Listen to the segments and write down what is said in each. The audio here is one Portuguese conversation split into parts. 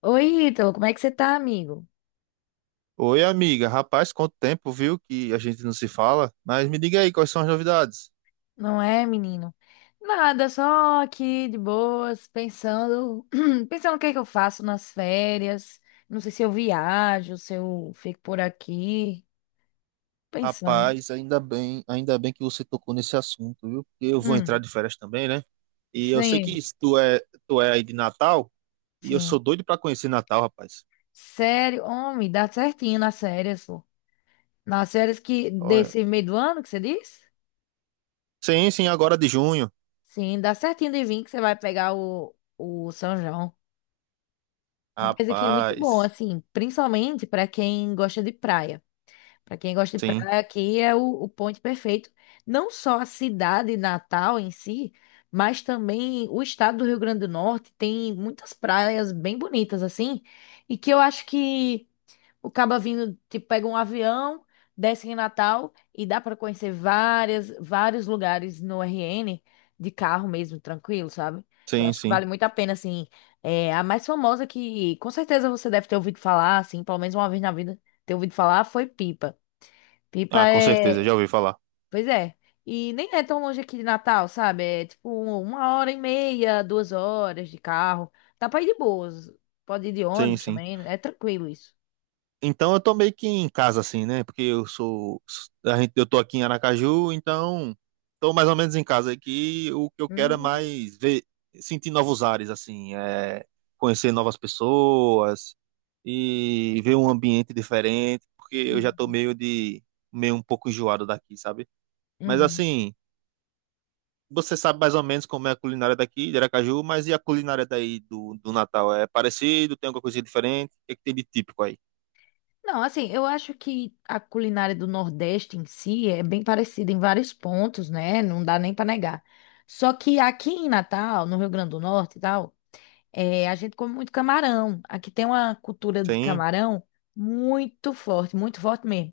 Oi, Ítalo, como é que você tá, amigo? Oi, amiga. Rapaz, quanto tempo, viu, que a gente não se fala? Mas me diga aí, quais são as novidades? Não é, menino? Nada, só aqui de boas, pensando, pensando o que é que eu faço nas férias. Não sei se eu viajo, se eu fico por aqui, pensando. Rapaz, ainda bem que você tocou nesse assunto, viu? Porque eu vou entrar Hum, de férias também, né? E eu sei que sim, tu é aí de Natal, e eu sou sim. doido pra conhecer Natal, rapaz. Sério, homem, dá certinho nas férias, pô. Nas férias que Olha. desse meio do ano que você diz? Sim, sim, agora de junho. Sim, dá certinho de vir que você vai pegar o São João. Rapaz, aqui é muito bom, Rapaz. assim, principalmente para quem gosta de praia. Para quem gosta de Sim, praia, aqui é o ponto perfeito. Não só a cidade Natal em si, mas também o estado do Rio Grande do Norte tem muitas praias bem bonitas assim, e que eu acho que o caba vindo, tipo, pega um avião, desce em Natal e dá para conhecer vários lugares no RN de carro mesmo, tranquilo, sabe? Eu sim, acho que sim. vale muito a pena, assim. É, a mais famosa que com certeza você deve ter ouvido falar, assim, pelo menos uma vez na vida, ter ouvido falar, foi Pipa. Pipa Ah, com certeza, já é. ouvi falar. Pois é. E nem é tão longe aqui de Natal, sabe? É tipo uma hora e meia, 2 horas de carro. Dá pra ir de boas. Pode ir de Sim, ônibus sim. também, né? É tranquilo isso. Então eu tô meio que em casa assim, né? Porque eu sou a gente, eu tô aqui em Aracaju, então tô mais ou menos em casa aqui. O que eu quero é Uhum. mais ver, sentir novos ares assim, é conhecer novas pessoas e ver um ambiente diferente, porque eu já tô Uhum. Meio um pouco enjoado daqui, sabe? Mas Uhum. assim, você sabe mais ou menos como é a culinária daqui de Aracaju, mas e a culinária daí do Natal? É parecido? Tem alguma coisa diferente? O que é que tem de típico aí? Não, assim, eu acho que a culinária do Nordeste em si é bem parecida em vários pontos, né? Não dá nem pra negar. Só que aqui em Natal, no Rio Grande do Norte e tal, é, a gente come muito camarão. Aqui tem uma cultura de Sim, camarão muito forte mesmo.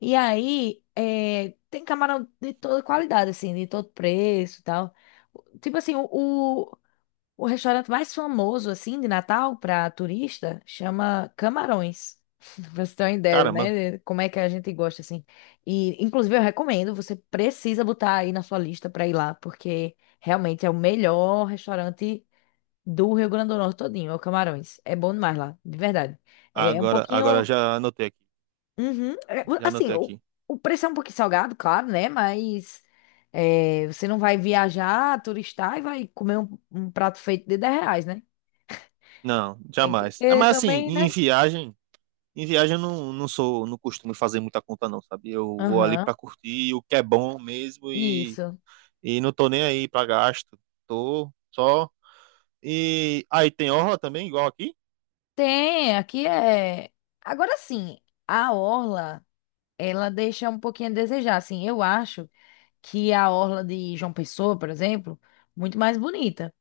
E aí, é, tem camarão de toda qualidade, assim, de todo preço e tal. Tipo assim, o, o restaurante mais famoso, assim, de Natal para turista, chama Camarões. Pra você ter uma ideia, caramba. né? de como é que a gente gosta, assim. E, inclusive, eu recomendo, você precisa botar aí na sua lista para ir lá, porque realmente é o melhor restaurante do Rio Grande do Norte todinho, é o Camarões. É bom demais lá, de verdade. É um Agora pouquinho. já anotei aqui. Uhum. É, Já assim, anotei o, aqui. o preço é um pouquinho salgado, claro, né? Mas é, você não vai viajar, turistar e vai comer um prato feito de R$ 10, né? Não, Tem que jamais. É, ter mas assim, também, né? Em viagem eu não costumo fazer muita conta não, sabe? Eu vou ali Aham, pra curtir o que é bom mesmo isso. e não tô nem aí pra gasto. Tô só. E aí tem orla também, igual aqui? Tem, aqui é. Agora sim, a orla, ela deixa um pouquinho a desejar. Assim, eu acho que a orla de João Pessoa, por exemplo, muito mais bonita.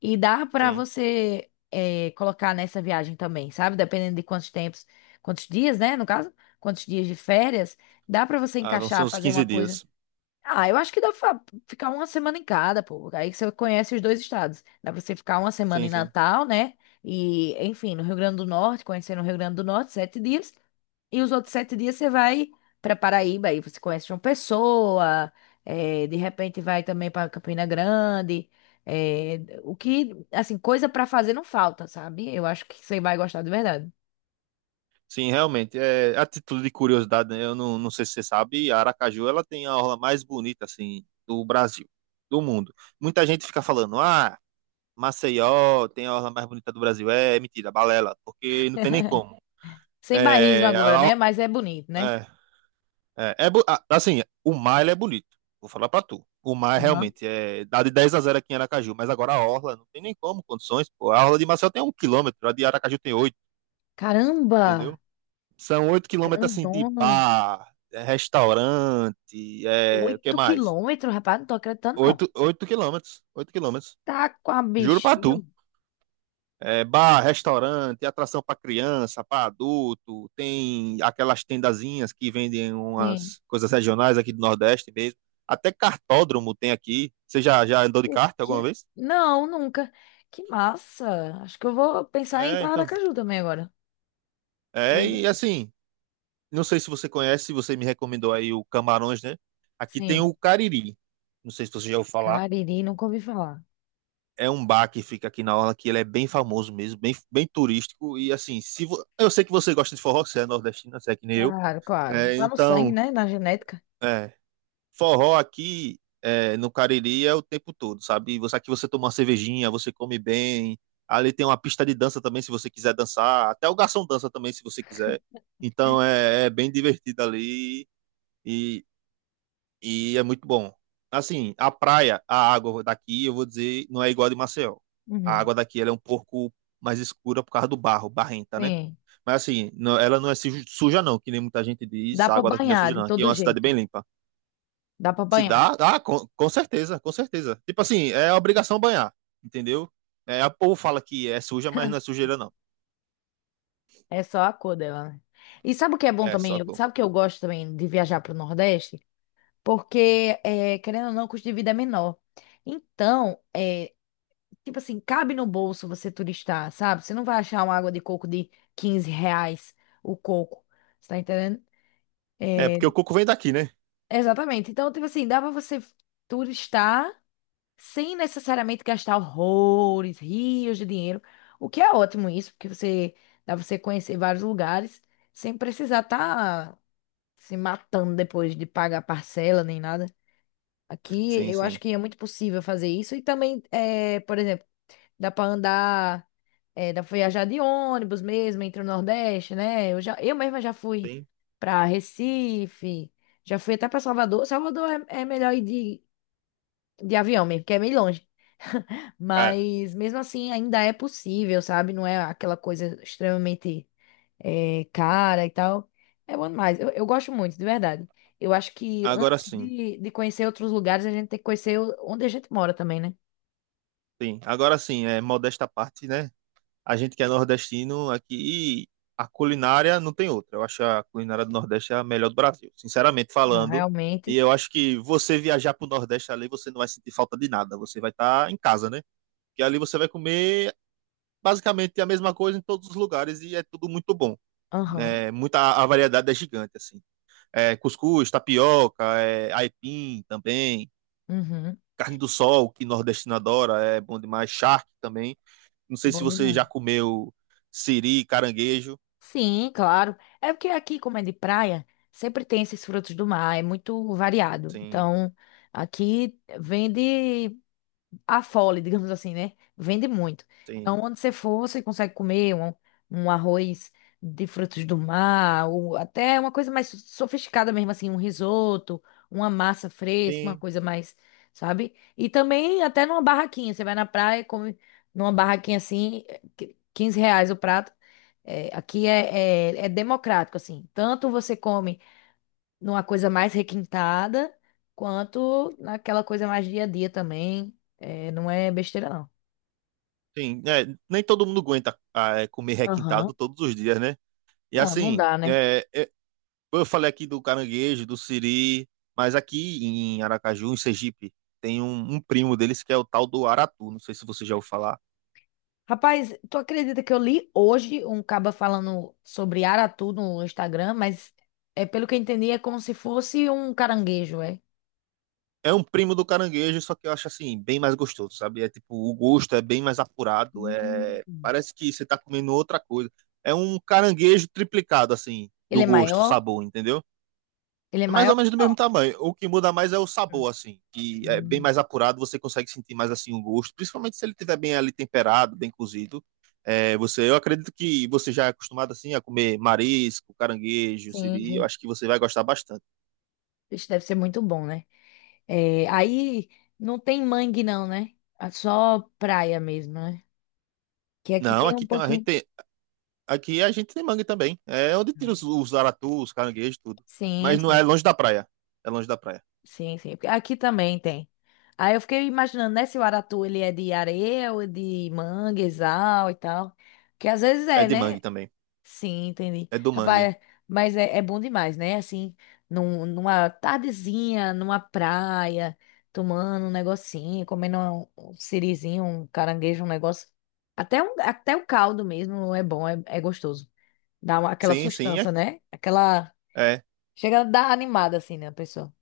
E dá pra Sim. você colocar nessa viagem também, sabe? Dependendo de quantos tempos, quantos dias, né? No caso, quantos dias de férias, dá pra você Ah, vão ser encaixar, uns fazer 15 uma coisa. dias. Ah, eu acho que dá pra ficar uma semana em cada, pô. Aí você conhece os dois estados. Dá pra você ficar uma semana Sim, em sim. Natal, né? E, enfim, no Rio Grande do Norte, conhecer no Rio Grande do Norte, 7 dias. E os outros 7 dias você vai para Paraíba, aí você conhece João Pessoa, de repente vai também para Campina Grande. O que, assim, coisa para fazer não falta, sabe? Eu acho que você vai gostar de verdade. Sim, realmente. É, a título de curiosidade, né? Eu não sei se você sabe, a Aracaju, ela tem a orla mais bonita, assim, do Brasil, do mundo. Muita gente fica falando, ah, Maceió tem a orla mais bonita do Brasil. É, é mentira, balela, porque não tem nem como. Sem bairrismo É, agora, ela- né? Mas é bonito, né? é, assim, o mar ele é bonito. Vou falar pra tu. O mar Aham. realmente dá de 10 a 0 aqui em Aracaju, mas agora a orla não tem nem como condições, pô. A orla de Maceió tem 1 quilômetro, a de Aracaju tem oito, Caramba! entendeu? São 8 quilômetros assim de Grandona! bar, restaurante, o que Oito mais? quilômetros, rapaz, não tô acreditando, não. Oito, 8 quilômetros, 8 quilômetros. Tá com a Juro pra bexiga. tu. É, bar, restaurante, atração para criança, para adulto, tem aquelas tendazinhas que vendem Sim. umas coisas regionais aqui do Nordeste mesmo. Até cartódromo tem aqui. Você já andou de kart alguma vez? Não, nunca. Que massa! Acho que eu vou pensar em É, então. Aracaju também agora. É, e assim, não sei se você conhece, você me recomendou aí o Camarões, né? Aqui tem o Sim. Cariri. Não sei se você já ouviu falar. Cariri, nunca ouvi falar. É um bar que fica aqui na orla, que ele é bem famoso mesmo, bem, bem turístico. E assim, se vo- eu sei que você gosta de forró, você é nordestino, você é que nem eu. Claro, claro. É, Lá no sangue, então, né? Na genética. é, Forró aqui é, no Cariri é o tempo todo, sabe? Você aqui você toma uma cervejinha, você come bem. Ali tem uma pista de dança também, se você quiser dançar. Até o garçom dança também, se você quiser. Então é bem divertido ali e, e é muito bom. Assim, a praia, a água daqui, eu vou dizer, não é igual a de Maceió. A Uhum. água daqui ela é um pouco mais escura por causa do barro, barrenta, né? Sim. Mas assim, não- ela não é suja, não, que nem muita gente diz. Dá A pra água daqui não é suja, banhar de não. Aqui é todo uma cidade jeito. bem limpa. Dá pra Se banhar. dá, dá, com certeza, com certeza. Tipo assim, é obrigação banhar, entendeu? É, o povo fala que é suja, mas não é sujeira, não. É só a cor dela, né? E sabe o que é bom É, também? só coco. Sabe o que eu gosto também de viajar pro Nordeste? Porque, é, querendo ou não, o custo de vida é menor. Então, é, tipo assim, cabe no bolso você turistar, sabe? Você não vai achar uma água de coco de R$ 15 o coco. Você tá entendendo? É, É, porque o coco vem daqui, né? exatamente. Então, tipo assim, dá pra você turistar sem necessariamente gastar horrores, rios de dinheiro, o que é ótimo isso, porque você dá pra você conhecer vários lugares sem precisar estar se matando depois de pagar parcela nem nada. Aqui Sim, eu acho sim. que é muito possível fazer isso e também, é, por exemplo, dá pra andar, é, dá pra viajar de ônibus mesmo entre o Nordeste, né? Eu já, eu mesma já fui Sim. pra Recife, já fui até pra Salvador. Salvador é melhor ir de avião mesmo, porque é meio longe. É, Mas mesmo assim ainda é possível, sabe? Não é aquela coisa extremamente cara e tal. É bom demais. Eu gosto muito, de verdade. Eu acho que agora antes sim. de conhecer outros lugares, a gente tem que conhecer onde a gente mora também, né? Sim, agora sim, é modesta à parte, né? A gente que é nordestino aqui, a culinária não tem outra. Eu acho a culinária do Nordeste a melhor do Brasil, sinceramente Não, falando. E realmente. eu acho que você viajar pro Nordeste ali, você não vai sentir falta de nada. Você vai estar em casa, né? Porque ali você vai comer basicamente é a mesma coisa em todos os lugares e é tudo muito bom. Aham. É, a variedade é gigante, assim. É, cuscuz, tapioca, é, aipim também, Uhum. carne do sol, que nordestino adora, é bom demais, charque também. Não sei se Bom você demais. já comeu siri, caranguejo. Sim, claro. É porque aqui, como é de praia, sempre tem esses frutos do mar, é muito variado. Sim, Então, aqui vende a fole, digamos assim, né? Vende muito. sim, Então, onde você for, você consegue comer um arroz de frutos do mar, ou até uma coisa mais sofisticada mesmo, assim, um risoto, uma massa fresca, uma sim, coisa mais, sabe? E também até numa barraquinha. Você vai na praia, e come numa barraquinha assim, reais o prato. É, aqui é democrático, assim. Tanto você come numa coisa mais requintada, quanto naquela coisa mais dia a dia também. É, não é besteira, não. sim. É, nem todo mundo aguenta comer Aham. requintado todos os dias, né? E Não, não assim, dá, né? Eu falei aqui do caranguejo, do siri, mas aqui em Aracaju, em Sergipe, tem um primo deles que é o tal do aratu. Não sei se você já ouviu falar. Rapaz, tu acredita que eu li hoje um caba falando sobre aratu no Instagram, mas é pelo que eu entendi, é como se fosse um caranguejo, é? É um primo do caranguejo, só que eu acho assim, bem mais gostoso, sabe? É tipo, o gosto é bem mais apurado. Hum. Parece que você tá comendo outra coisa. É um caranguejo triplicado, assim, Ele do é gosto, maior? sabor, entendeu? Ele é É mais ou maior? menos do mesmo tamanho. O que muda mais é o sabor, Hum. assim, que é bem Hum. mais apurado, você consegue sentir mais assim o gosto, principalmente se ele estiver bem ali temperado, bem cozido. É, você, eu acredito que você já é acostumado assim a comer marisco, caranguejo, Sim, siri, eu sim. acho que você vai gostar bastante. Isso deve ser muito bom, né? É, aí não tem mangue, não, né? É só praia mesmo, né? Que aqui Não, tem um aqui tem a gente pouquinho. tem, aqui a gente tem mangue também. É onde tira os aratus, os caranguejos, tudo. Sim, Mas não é sim, longe da praia. É longe da praia. sim, sim. Porque aqui também tem. Aí eu fiquei imaginando, né, se o aratu ele é de areia ou é de manguezal e tal. Que às vezes É é, de né? mangue também. Sim, entendi. É do mangue. Rapaz, mas é bom demais, né? Assim, numa tardezinha, numa praia, tomando um negocinho, comendo um sirizinho, um caranguejo, um negócio. Até o caldo mesmo é bom, é gostoso. Dá aquela Sim, sim, é sustância, aqui. né? Aquela. É. Chega a dar animada, assim, né, a pessoa.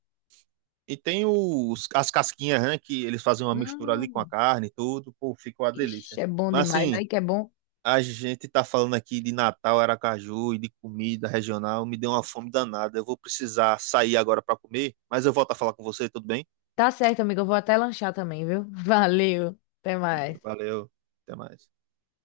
E tem os, as casquinhas, né, que eles fazem uma mistura ali com a Hum, carne e tudo, pô, fica uma ixi, delícia. é bom Mas demais. assim, Aí que é bom. a gente tá falando aqui de Natal, Aracaju e de comida regional, me deu uma fome danada. Eu vou precisar sair agora para comer, mas eu volto a falar com você, tudo bem? Tá certo, amiga. Eu vou até lanchar também, viu? Valeu. Até mais. Valeu, até mais.